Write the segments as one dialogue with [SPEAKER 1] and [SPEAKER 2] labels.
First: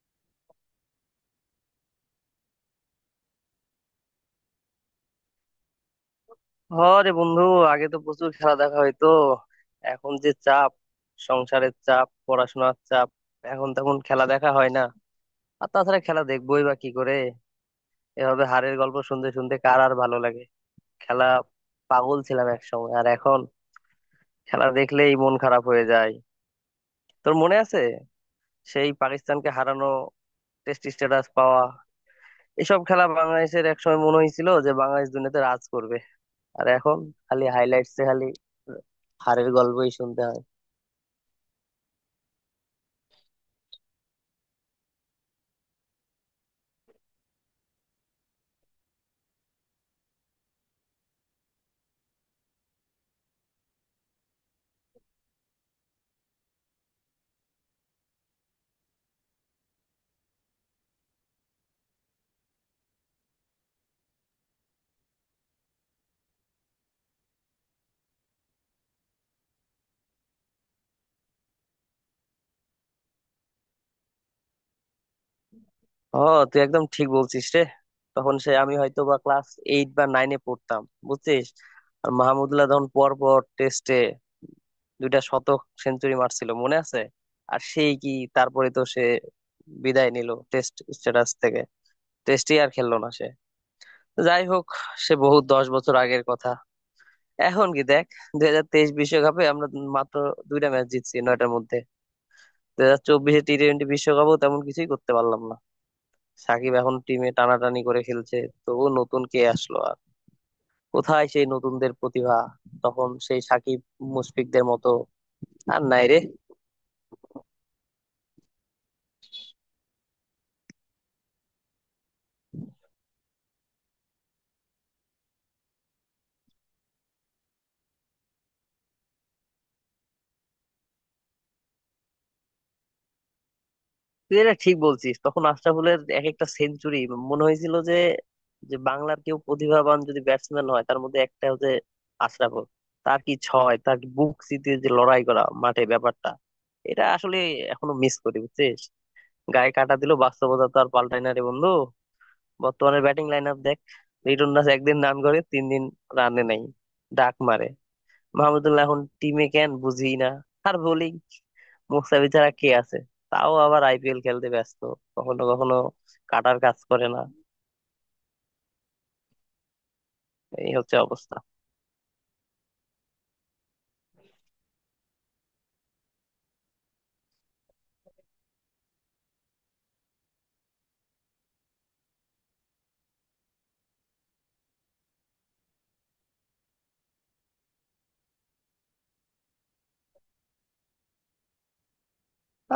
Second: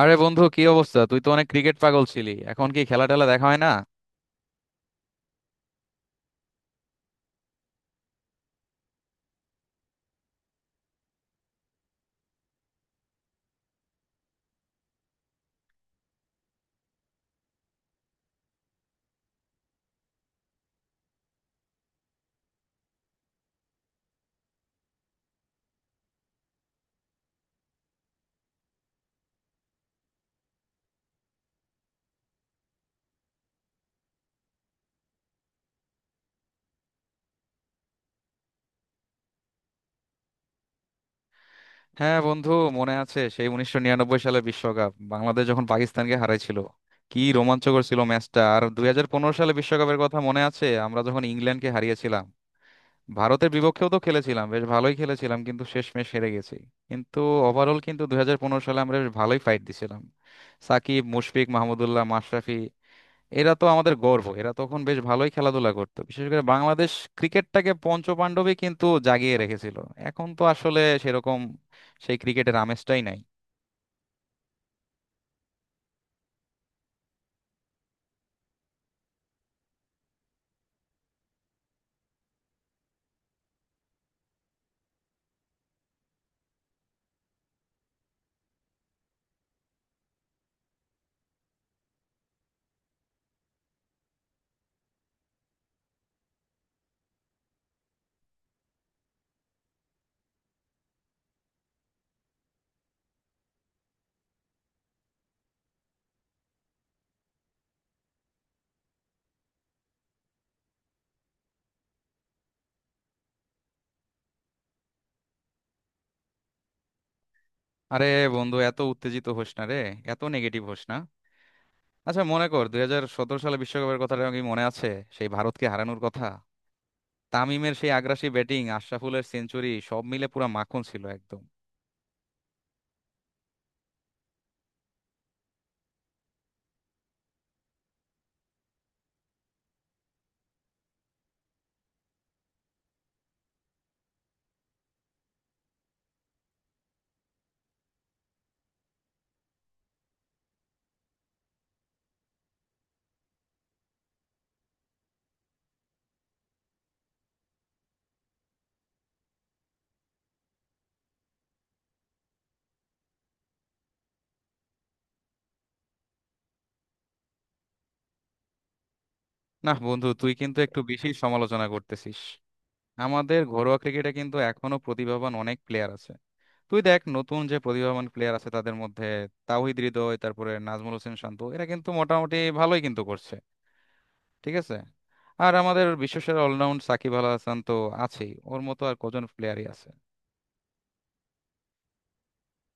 [SPEAKER 1] আরে বন্ধু, কি অবস্থা? তুই তো অনেক ক্রিকেট পাগল ছিলি, এখন কি খেলা টেলা দেখা হয় না?
[SPEAKER 2] হরে বন্ধু, আগে তো প্রচুর খেলা দেখা হইতো। এখন যে চাপ, সংসারের চাপ, পড়াশোনার চাপ, এখন তখন খেলা দেখা হয় না। আর তাছাড়া খেলা দেখবোই বা কি করে? এভাবে হারের গল্প শুনতে শুনতে কার আর ভালো লাগে? খেলা পাগল ছিলাম একসময়, আর এখন খেলা দেখলেই মন খারাপ হয়ে যায়। তোর মনে আছে সেই পাকিস্তানকে হারানো, টেস্ট স্ট্যাটাস পাওয়া, এসব খেলা? বাংলাদেশের একসময় মনে হয়েছিল যে বাংলাদেশ দুনিয়াতে রাজ করবে। আর এখন খালি হাইলাইটসে খালি হারের গল্পই শুনতে হয়।
[SPEAKER 1] হ্যাঁ বন্ধু, মনে আছে সেই 1999 সালে বিশ্বকাপ বাংলাদেশ যখন পাকিস্তানকে হারাইছিল? কি রোমাঞ্চকর ছিল ম্যাচটা! আর 2015 সালে বিশ্বকাপের কথা মনে আছে, আমরা যখন ইংল্যান্ডকে হারিয়েছিলাম? ভারতের বিপক্ষেও তো খেলেছিলাম, বেশ ভালোই খেলেছিলাম, কিন্তু শেষমেশ হেরে গেছি। কিন্তু ওভারঅল কিন্তু 2015 সালে আমরা বেশ ভালোই ফাইট দিছিলাম। সাকিব, মুশফিক, মাহমুদুল্লাহ, মাশরাফি, এরা তো আমাদের গর্ব। এরা তখন বেশ ভালোই খেলাধুলা করতো। বিশেষ করে বাংলাদেশ ক্রিকেটটাকে পঞ্চপাণ্ডবই কিন্তু জাগিয়ে রেখেছিল। এখন তো আসলে সেরকম সেই ক্রিকেটের আমেজটাই নাই।
[SPEAKER 2] ও, তুই একদম ঠিক বলছিস রে। তখন সে আমি হয়তো বা ক্লাস এইট বা নাইনে পড়তাম, বুঝছিস? আর মাহমুদুল্লাহ তখন পর পর টেস্টে দুইটা শতক সেঞ্চুরি মারছিল, মনে আছে? আর সেই কি, তারপরে তো সে বিদায় নিল টেস্ট স্ট্যাটাস থেকে, টেস্টই আর খেললো না সে। যাই হোক, সে বহু 10 বছর আগের কথা। এখন কি দেখ, 2023 বিশ্বকাপে আমরা মাত্র দুইটা ম্যাচ জিতছি নয়টার মধ্যে। 2024-এ টি টোয়েন্টি বিশ্বকাপও তেমন কিছুই করতে পারলাম না। সাকিব এখন টিমে টানাটানি করে খেলছে। ও নতুন কে আসলো আর? কোথায় সেই নতুনদের প্রতিভা? তখন সেই সাকিব মুশফিকদের মতো আর নাই রে।
[SPEAKER 1] আরে বন্ধু, এত উত্তেজিত হোস না রে, এত নেগেটিভ হোস না। আচ্ছা মনে কর 2017 সালে বিশ্বকাপের কথাটা কি মনে আছে? সেই ভারতকে হারানোর কথা, তামিমের সেই আগ্রাসী ব্যাটিং, আশরাফুলের সেঞ্চুরি, সব মিলে পুরো মাখন ছিল একদম।
[SPEAKER 2] তুই এটা ঠিক বলছিস, তখন আশরাফুলের এক একটা সেঞ্চুরি মনে হয়েছিল যে যে বাংলার কেউ প্রতিভাবান যদি ব্যাটসম্যান হয়, তার মধ্যে একটা হচ্ছে আশরাফুল। তার কি ছয়, তার কি বুক চিতিয়ে যে লড়াই করা মাঠে, ব্যাপারটা এটা আসলে এখনো মিস করি, বুঝছিস? গায়ে কাটা দিল। বাস্তবতা তো আর পাল্টায় না রে বন্ধু। বর্তমানে ব্যাটিং লাইন আপ দেখ, লিটন দাস একদিন রান করে, তিন দিন রানে নাই, ডাক মারে। মাহমুদুল্লাহ এখন টিমে কেন বুঝি না। আর বোলিং, মুস্তাফিজ ছাড়া কে আছে? তাও আবার আইপিএল খেলতে ব্যস্ত। কখনো কখনো কাটার কাজ করে না।
[SPEAKER 1] না বন্ধু, তুই কিন্তু
[SPEAKER 2] এই
[SPEAKER 1] একটু
[SPEAKER 2] হচ্ছে
[SPEAKER 1] বেশি
[SPEAKER 2] অবস্থা।
[SPEAKER 1] সমালোচনা করতেছিস। আমাদের ঘরোয়া ক্রিকেটে কিন্তু এখনো প্রতিভাবান অনেক প্লেয়ার আছে। তুই দেখ নতুন যে প্রতিভাবান প্লেয়ার আছে তাদের মধ্যে তাওহিদ হৃদয়, তারপরে নাজমুল হোসেন শান্ত, এরা কিন্তু মোটামুটি ভালোই কিন্তু করছে, ঠিক আছে? আর আমাদের বিশ্বসেরা অলরাউন্ড সাকিব আল হাসান তো আছেই, ওর মতো আর কজন প্লেয়ারই আছে।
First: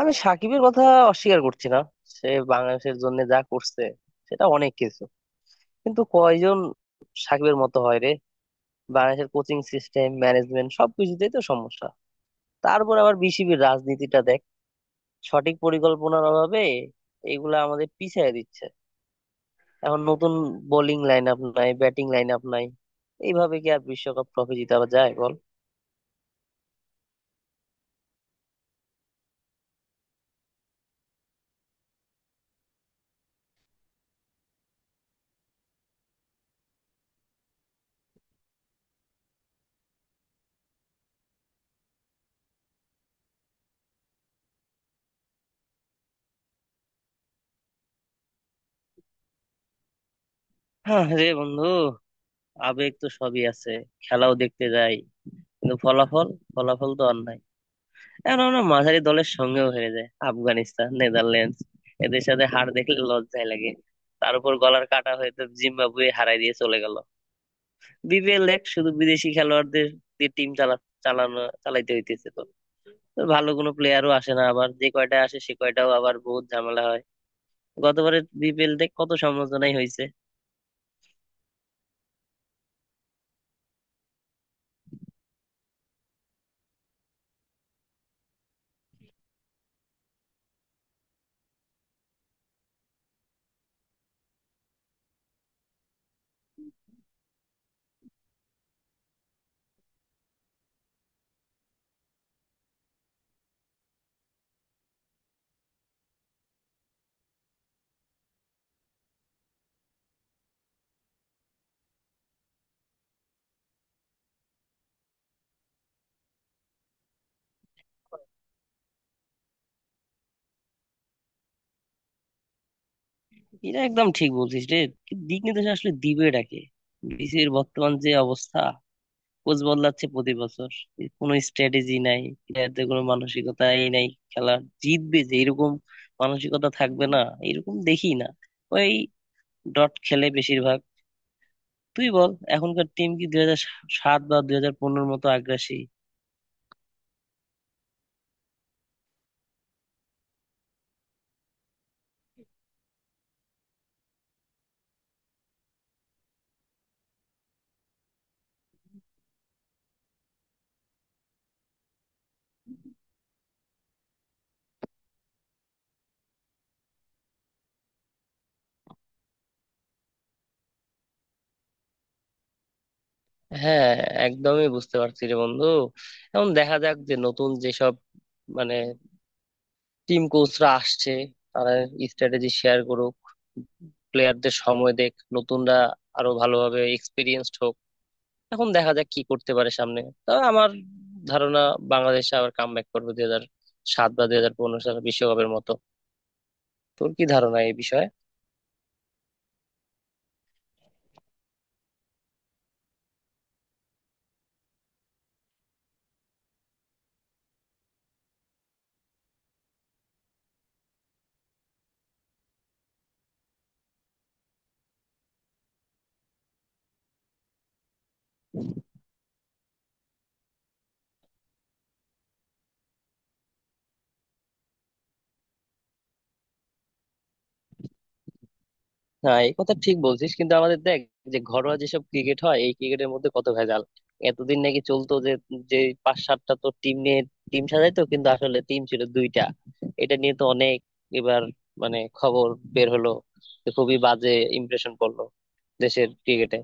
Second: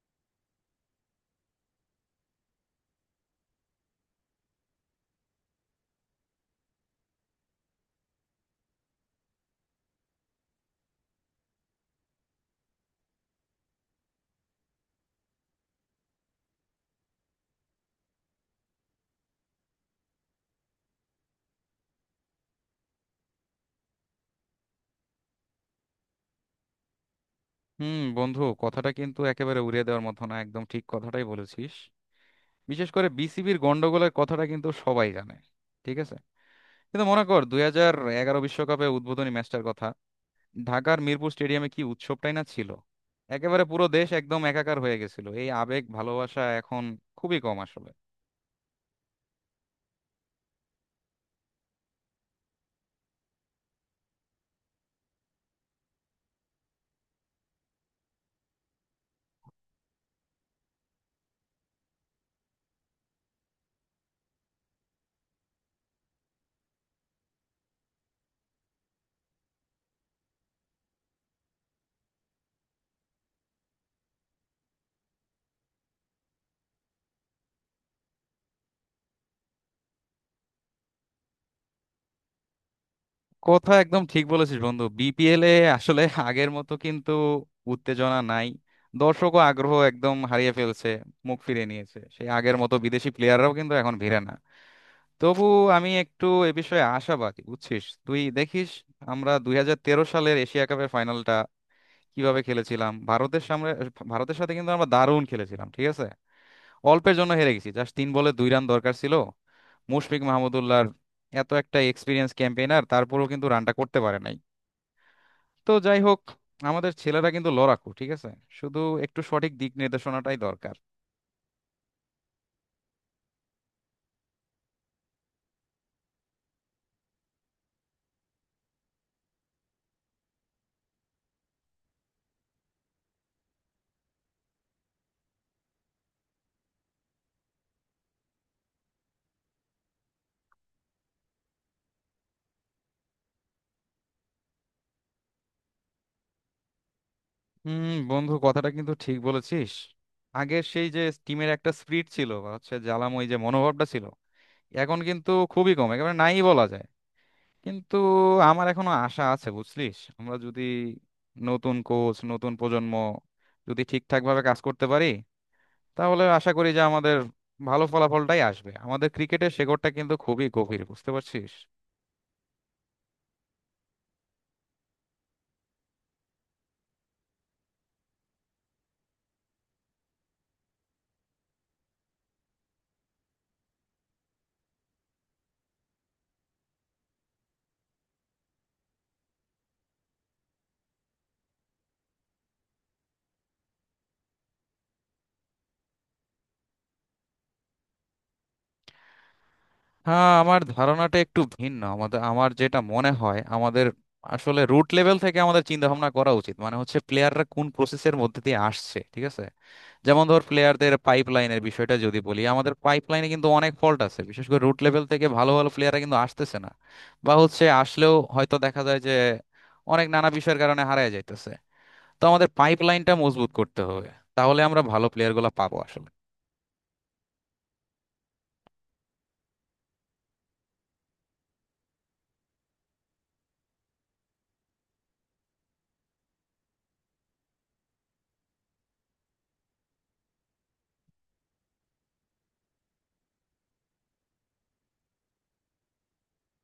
[SPEAKER 2] আমি সাকিবের কথা অস্বীকার করছি না, সে বাংলাদেশের জন্য যা করছে সেটা অনেক কিছু। কিন্তু কয়জন সাকিবের মতো হয় রে? বাংলাদেশের কোচিং সিস্টেম, ম্যানেজমেন্ট, সবকিছুতেই তো সমস্যা। তারপর আবার বিসিবির রাজনীতিটা দেখ, সঠিক পরিকল্পনার অভাবে এগুলা আমাদের পিছায় দিচ্ছে। এখন নতুন বোলিং লাইন আপ নাই, ব্যাটিং লাইন আপ নাই, এইভাবে কি আর বিশ্বকাপ ট্রফি জিতাবা যায় বল?
[SPEAKER 1] হুম বন্ধু, কথাটা কিন্তু একেবারে উড়িয়ে দেওয়ার মতো না, একদম ঠিক কথাটাই বলেছিস। বিশেষ করে বিসিবির গন্ডগোলের কথাটা কিন্তু সবাই জানে, ঠিক আছে। কিন্তু মনে কর 2011 বিশ্বকাপে উদ্বোধনী ম্যাচটার কথা। ঢাকার মিরপুর স্টেডিয়ামে কি উৎসবটাই না ছিল! একেবারে পুরো দেশ একদম একাকার হয়ে গেছিল। এই আবেগ ভালোবাসা এখন খুবই কম আসলে।
[SPEAKER 2] হ্যাঁ রে বন্ধু, আবেগ তো সবই আছে, খেলাও দেখতে যাই, কিন্তু ফলাফল, ফলাফল তো আর নাই। এখন আমরা মাঝারি দলের সঙ্গেও হেরে যায়, আফগানিস্তান, নেদারল্যান্ডস, এদের সাথে হার দেখলে লজ্জায় লাগে। তার উপর গলার কাটা হয়ে তো জিম্বাবুয়ে হারাই দিয়ে চলে গেল। বিপিএল এক শুধু বিদেশি খেলোয়াড়দের দিয়ে টিম চালানো চালাইতে হইতেছে তো। তো ভালো কোনো প্লেয়ারও আসে না, আবার যে কয়টা আসে সে কয়টাও আবার বহুত ঝামেলা হয়। গতবারের বিপিএল দেখ কত সমালোচনাই হয়েছে।
[SPEAKER 1] কথা একদম ঠিক বলেছিস বন্ধু, বিপিএল এ আসলে আগের মতো কিন্তু উত্তেজনা নাই। দর্শক ও আগ্রহ একদম হারিয়ে ফেলছে, মুখ ফিরিয়ে নিয়েছে। সেই আগের মতো বিদেশি প্লেয়াররাও কিন্তু এখন ভিড়ে না। তবু আমি একটু এ বিষয়ে আশাবাদী, বুঝছিস। তুই দেখিস, আমরা 2013 সালের এশিয়া কাপের ফাইনালটা কিভাবে খেলেছিলাম ভারতের সামনে। ভারতের সাথে কিন্তু আমরা দারুণ খেলেছিলাম, ঠিক আছে? অল্পের জন্য হেরে গেছি, জাস্ট 3 বলে 2 রান দরকার ছিল। মুশফিক মাহমুদুল্লাহর এত একটা এক্সপিরিয়েন্স ক্যাম্পেইনার, তারপরেও কিন্তু রানটা করতে পারে নাই। তো যাই হোক, আমাদের ছেলেরা কিন্তু লড়াকু, ঠিক আছে? শুধু একটু সঠিক দিক নির্দেশনাটাই দরকার।
[SPEAKER 2] এটা একদম ঠিক বলছিস রে, কিন্তু দিক নির্দেশ আসলে দিবে ডাকে। বিসিবির বর্তমান যে অবস্থা, কোচ বদলাচ্ছে প্রতি বছর, কোনো স্ট্র্যাটেজি নাই, প্লেয়ারদের কোনো মানসিকতা এই নাই। খেলা জিতবে যে এরকম মানসিকতা থাকবে না, এরকম দেখি না। ওই ডট খেলে বেশিরভাগ। তুই বল, এখনকার টিম কি 2007 বা 2015-র মতো আগ্রাসী?
[SPEAKER 1] হুম বন্ধু, কথাটা কিন্তু ঠিক বলেছিস। আগের সেই যে টিমের একটা স্পিরিট ছিল বা হচ্ছে জ্বালাময় যে মনোভাবটা ছিল, এখন কিন্তু খুবই কম, একেবারে নাই বলা যায়। কিন্তু আমার এখনো আশা আছে, বুঝলিস। আমরা যদি নতুন কোচ, নতুন প্রজন্ম যদি ঠিকঠাক ভাবে কাজ করতে পারি, তাহলে আশা করি যে আমাদের ভালো ফলাফলটাই আসবে। আমাদের ক্রিকেটের শেকড়টা কিন্তু খুবই গভীর, বুঝতে পারছিস।
[SPEAKER 2] হ্যাঁ, একদমই বুঝতে পারছি রে বন্ধু। এখন দেখা যাক যে নতুন যেসব, মানে, টিম কোচরা আসছে, তারা স্ট্র্যাটেজি শেয়ার করুক, প্লেয়ারদের সময় দেখ, নতুনরা আরো ভালোভাবে এক্সপিরিয়েন্সড হোক, এখন দেখা যাক কি করতে পারে সামনে। তবে আমার ধারণা, বাংলাদেশ আবার কামব্যাক করবে 2007 বা দুই হাজার পনেরো সালে বিশ্বকাপের মতো। তোর কি ধারণা এই বিষয়ে?
[SPEAKER 1] হ্যাঁ, আমার ধারণাটা একটু ভিন্ন। আমাদের আমার যেটা মনে হয়, আমাদের আসলে রুট লেভেল থেকে আমাদের চিন্তা ভাবনা করা উচিত। মানে হচ্ছে প্লেয়াররা কোন প্রসেসের মধ্যে দিয়ে আসছে, ঠিক আছে? যেমন ধর, প্লেয়ারদের পাইপ লাইনের বিষয়টা যদি বলি, আমাদের পাইপ লাইনে কিন্তু অনেক ফল্ট আছে। বিশেষ করে রুট লেভেল থেকে ভালো ভালো প্লেয়াররা কিন্তু আসতেছে না। বা হচ্ছে আসলেও হয়তো দেখা যায় যে অনেক নানা বিষয়ের কারণে হারায় যাইতেছে। তো আমাদের পাইপ লাইনটা মজবুত করতে হবে, তাহলে আমরা ভালো প্লেয়ারগুলো পাবো আসলে।
[SPEAKER 2] হ্যাঁ এই কথা ঠিক বলছিস, কিন্তু আমাদের দেখ, যে ঘরোয়া যেসব ক্রিকেট হয় এই ক্রিকেটের মধ্যে কত ভেজাল। এতদিন নাকি চলতো যে, যে পাঁচ সাতটা তো টিম নিয়ে টিম সাজাইতো, কিন্তু আসলে টিম ছিল দুইটা। এটা নিয়ে তো অনেক, এবার, মানে, খবর বের হলো যে, খুবই বাজে ইমপ্রেশন পড়লো দেশের ক্রিকেটে।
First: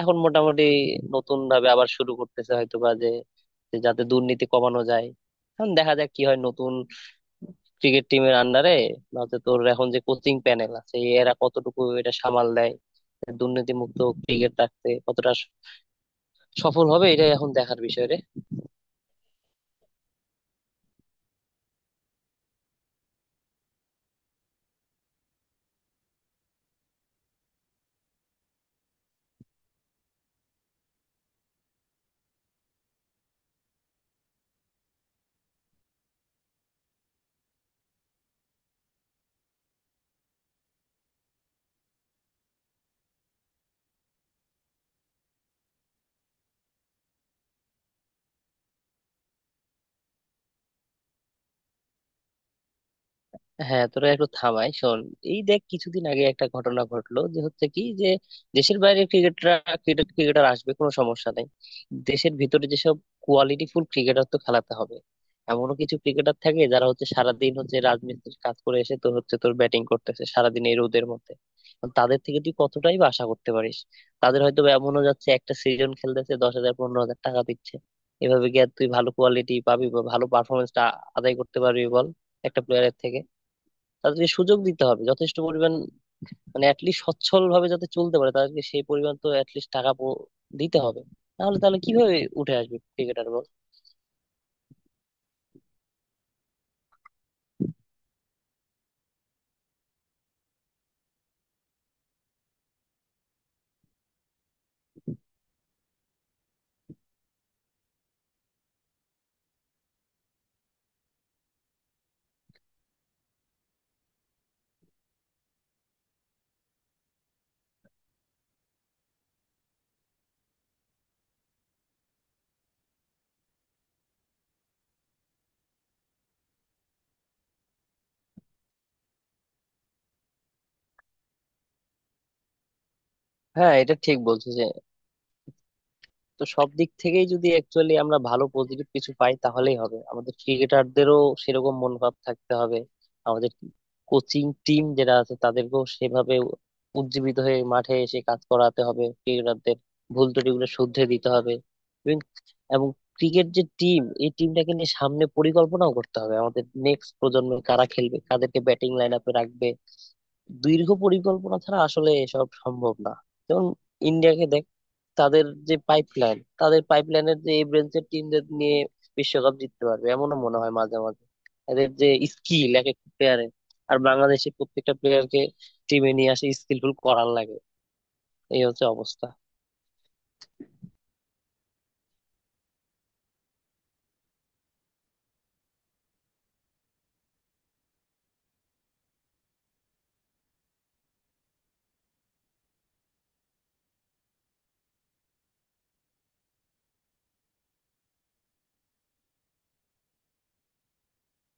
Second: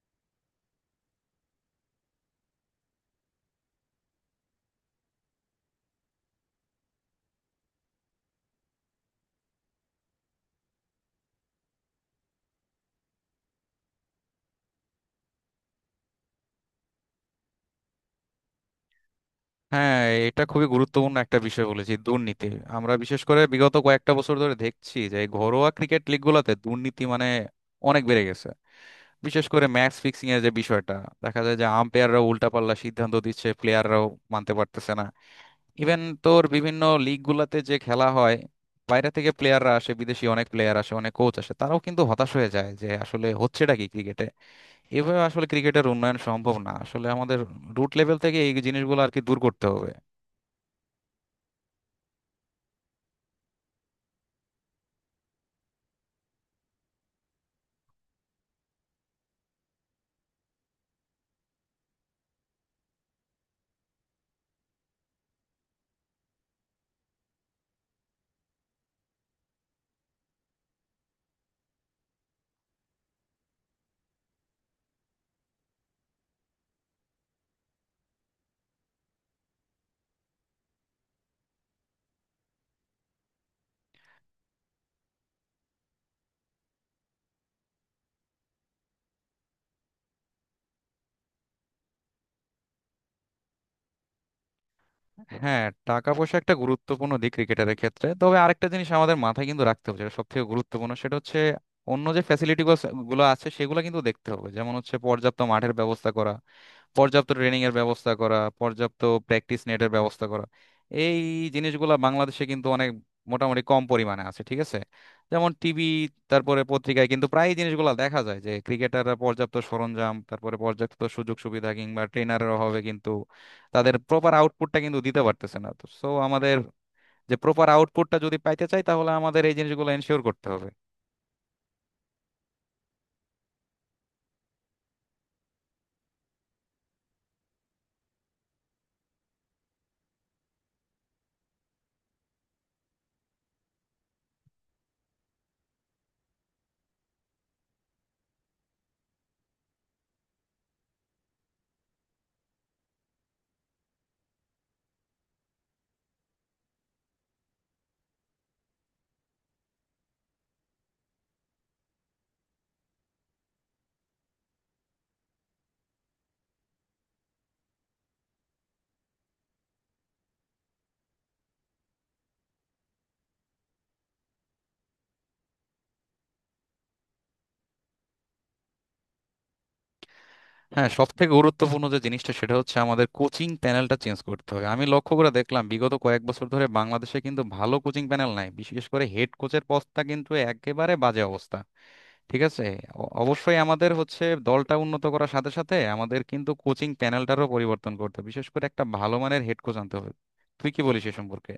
[SPEAKER 2] এখন মোটামুটি নতুন ভাবে আবার শুরু করতেছে হয়তো বা, যে যে যাতে দুর্নীতি কমানো যায়। এখন দেখা যাক কি হয় নতুন ক্রিকেট টিমের আন্ডারে, বা হচ্ছে তোর এখন যে কোচিং প্যানেল আছে এরা কতটুকু এটা সামাল দেয়, দুর্নীতি মুক্ত ক্রিকেট রাখতে কতটা সফল হবে, এটা এখন দেখার বিষয় রে।
[SPEAKER 1] হ্যাঁ, এটা খুবই গুরুত্বপূর্ণ একটা বিষয় বলেছি, দুর্নীতি। আমরা বিশেষ করে বিগত কয়েকটা বছর ধরে দেখছি যে এই ঘরোয়া ক্রিকেট লিগগুলোতে দুর্নীতি মানে অনেক বেড়ে গেছে। বিশেষ করে ম্যাচ ফিক্সিং এর যে বিষয়টা, দেখা যায় যে আম্পায়াররা উল্টাপাল্টা সিদ্ধান্ত দিচ্ছে, প্লেয়াররাও মানতে পারতেছে না। ইভেন তোর বিভিন্ন লিগ গুলাতে যে খেলা হয়, বাইরে থেকে প্লেয়াররা আসে, বিদেশি অনেক প্লেয়ার আসে, অনেক কোচ আসে, তারাও কিন্তু হতাশ হয়ে যায় যে আসলে হচ্ছেটা কি ক্রিকেটে। এভাবে আসলে ক্রিকেটের উন্নয়ন সম্ভব না, আসলে আমাদের রুট লেভেল থেকে এই জিনিসগুলো আর কি দূর করতে হবে।
[SPEAKER 2] হ্যাঁ তোরা একটু থামাই শোন। এই দেখ কিছুদিন আগে একটা ঘটনা ঘটলো যে, হচ্ছে কি, যে দেশের বাইরে ক্রিকেটার, ক্রিকেটার আসবে কোনো সমস্যা নেই, দেশের ভিতরে যেসব কোয়ালিটি ফুল ক্রিকেটার তো খেলাতে হবে। এমনও কিছু ক্রিকেটার থাকে যারা হচ্ছে সারাদিন হচ্ছে রাজমিস্ত্রির কাজ করে এসে তোর ব্যাটিং করতেছে সারাদিন এই রোদের মধ্যে। এখন তাদের থেকে তুই কতটাই বা আশা করতে পারিস? তাদের হয়তো বা এমনও যাচ্ছে, একটা সিজন খেলতেছে 10,000 15,000 টাকা দিচ্ছে। এভাবে গিয়ে তুই ভালো কোয়ালিটি পাবি, বা ভালো পারফরমেন্সটা আদায় করতে পারবি বল, একটা প্লেয়ারের থেকে? তাদেরকে সুযোগ দিতে হবে যথেষ্ট পরিমাণ, মানে অ্যাটলিস্ট সচ্ছল ভাবে যাতে চলতে পারে তাদেরকে সেই পরিমাণ তো অ্যাটলিস্ট দিতে হবে। তাহলে তাহলে কিভাবে উঠে আসবে ক্রিকেটার বল?
[SPEAKER 1] হ্যাঁ, টাকা পয়সা একটা গুরুত্বপূর্ণ দিক ক্রিকেটারের ক্ষেত্রে, তবে আরেকটা জিনিস আমাদের মাথায় কিন্তু রাখতে হবে যেটা সব থেকে গুরুত্বপূর্ণ, সেটা হচ্ছে অন্য যে ফ্যাসিলিটি গুলো আছে সেগুলো কিন্তু দেখতে হবে। যেমন হচ্ছে পর্যাপ্ত মাঠের ব্যবস্থা করা, পর্যাপ্ত ট্রেনিং এর ব্যবস্থা করা, পর্যাপ্ত প্র্যাকটিস নেটের ব্যবস্থা করা। এই জিনিসগুলো বাংলাদেশে কিন্তু অনেক মোটামুটি কম পরিমাণে আছে, ঠিক আছে? যেমন টিভি, তারপরে পত্রিকায় কিন্তু প্রায় এই জিনিসগুলো দেখা যায় যে ক্রিকেটাররা পর্যাপ্ত সরঞ্জাম, তারপরে পর্যাপ্ত সুযোগ সুবিধা কিংবা ট্রেনারের অভাবে কিন্তু তাদের প্রপার আউটপুটটা কিন্তু দিতে পারতেছে না। তো সো আমাদের যে প্রপার আউটপুটটা যদি পাইতে চাই, তাহলে আমাদের এই জিনিসগুলো এনশিওর করতে হবে।
[SPEAKER 2] হ্যাঁ এটা ঠিক বলছো যে, তো সব দিক থেকেই যদি অ্যাকচুয়ালি আমরা ভালো পজিটিভ কিছু পাই তাহলেই হবে। আমাদের ক্রিকেটারদেরও সেরকম মনোভাব থাকতে হবে। আমাদের কোচিং টিম যারা আছে তাদেরকেও সেভাবে উজ্জীবিত হয়ে মাঠে এসে কাজ করাতে হবে ক্রিকেটারদের, ভুল ত্রুটিগুলো শুধরে দিতে হবে। এবং এবং ক্রিকেট যে টিম, এই টিমটাকে নিয়ে সামনে পরিকল্পনাও করতে হবে, আমাদের নেক্সট প্রজন্মে কারা খেলবে, কাদেরকে ব্যাটিং লাইন আপে রাখবে। দীর্ঘ পরিকল্পনা ছাড়া আসলে এসব সম্ভব না। যেমন ইন্ডিয়াকে দেখ, তাদের যে পাইপলাইন, তাদের পাইপলাইনের যে এই ব্রেনসের টিমদের নিয়ে বিশ্বকাপ জিততে পারবে এমনও মনে হয় মাঝে মাঝে, এদের যে স্কিল এক একটা প্লেয়ারের। আর বাংলাদেশে প্রত্যেকটা প্লেয়ারকে টিমে নিয়ে আসে স্কিলফুল করার লাগে। এই হচ্ছে অবস্থা।
[SPEAKER 1] হ্যাঁ, সব থেকে গুরুত্বপূর্ণ যে জিনিসটা, সেটা হচ্ছে আমাদের কোচিং প্যানেলটা চেঞ্জ করতে হবে। আমি লক্ষ্য করে দেখলাম বিগত কয়েক বছর ধরে বাংলাদেশে কিন্তু ভালো কোচিং প্যানেল নাই, বিশেষ করে হেড কোচের পদটা কিন্তু একেবারে বাজে অবস্থা, ঠিক আছে। অবশ্যই আমাদের হচ্ছে দলটা উন্নত করার সাথে সাথে আমাদের কিন্তু কোচিং প্যানেলটারও পরিবর্তন করতে হবে, বিশেষ করে একটা ভালো মানের হেড কোচ আনতে হবে। তুই কি বলিস এ সম্পর্কে?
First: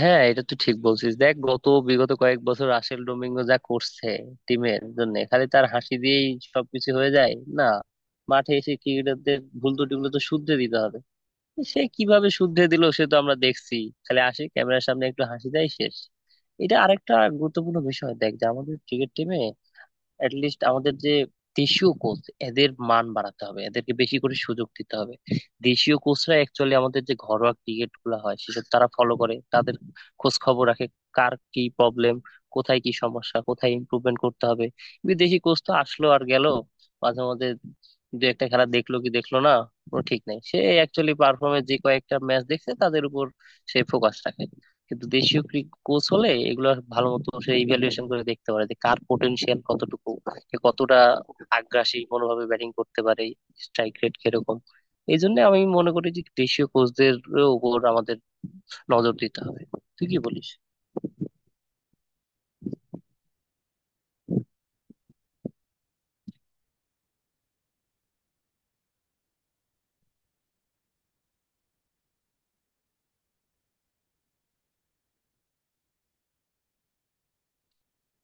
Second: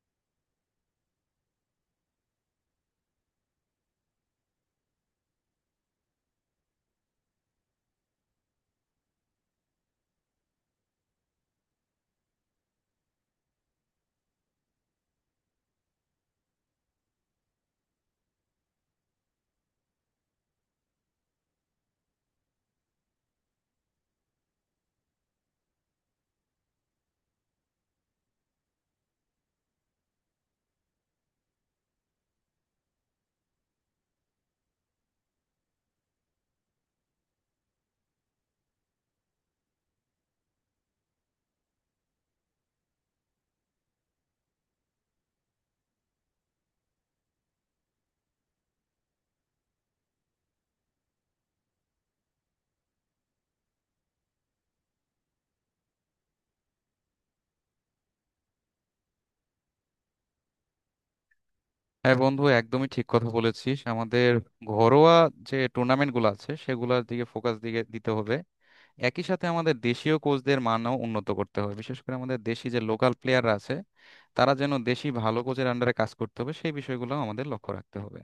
[SPEAKER 2] হ্যাঁ এটা তুই ঠিক বলছিস, দেখ গত বিগত কয়েক বছর রাসেল ডোমিঙ্গো যা করছে টিমের জন্য, খালি তার হাসি দিয়েই সবকিছু হয়ে যায় না। মাঠে এসে ক্রিকেটারদের ভুল ত্রুটিগুলো তো শুধরে দিতে হবে, সে কিভাবে শুদ্ধে দিল সে তো আমরা দেখছি, খালি আসি ক্যামেরার সামনে একটু হাসি দেয়, শেষ। এটা আরেকটা গুরুত্বপূর্ণ বিষয় দেখ, যে আমাদের ক্রিকেট টিমে, লিস্ট আমাদের যে দেশীয় কোচ, এদের মান বাড়াতে হবে, এদেরকে বেশি করে সুযোগ দিতে হবে। দেশীয় কোচরা অ্যাকচুয়ালি আমাদের যে ঘরোয়া ক্রিকেট গুলা হয় সেসব তারা ফলো করে, তাদের খোঁজ খবর রাখে, কার কি প্রবলেম, কোথায় কি সমস্যা, কোথায় ইমপ্রুভমেন্ট করতে হবে। বিদেশি কোচ তো আসলো আর গেল, মাঝে মাঝে দু একটা খেলা দেখলো কি দেখলো না, কোনো ঠিক নাই। সে অ্যাকচুয়ালি পারফর্মে যে কয়েকটা ম্যাচ দেখছে তাদের উপর সে ফোকাস রাখে, কিন্তু দেশীয় কোচ হলে এগুলা ভালো মতো সে ইভ্যালুয়েশন করে দেখতে পারে, যে কার পোটেনশিয়াল কতটুকু, কে কতটা আগ্রাসী কোনোভাবে ব্যাটিং করতে পারে, স্ট্রাইক রেট কিরকম। এই জন্য আমি মনে করি যে দেশীয় কোচদের উপর আমাদের নজর দিতে হবে। তুই কি বলিস?
[SPEAKER 1] হ্যাঁ বন্ধু, একদমই ঠিক কথা বলেছিস। আমাদের ঘরোয়া যে টুর্নামেন্টগুলো আছে সেগুলোর দিকে ফোকাস দিতে হবে। একই সাথে আমাদের দেশীয় কোচদের মানও উন্নত করতে হবে। বিশেষ করে আমাদের দেশি যে লোকাল প্লেয়াররা আছে, তারা যেন দেশি ভালো কোচের আন্ডারে কাজ করতে হবে, সেই বিষয়গুলো আমাদের লক্ষ্য রাখতে হবে।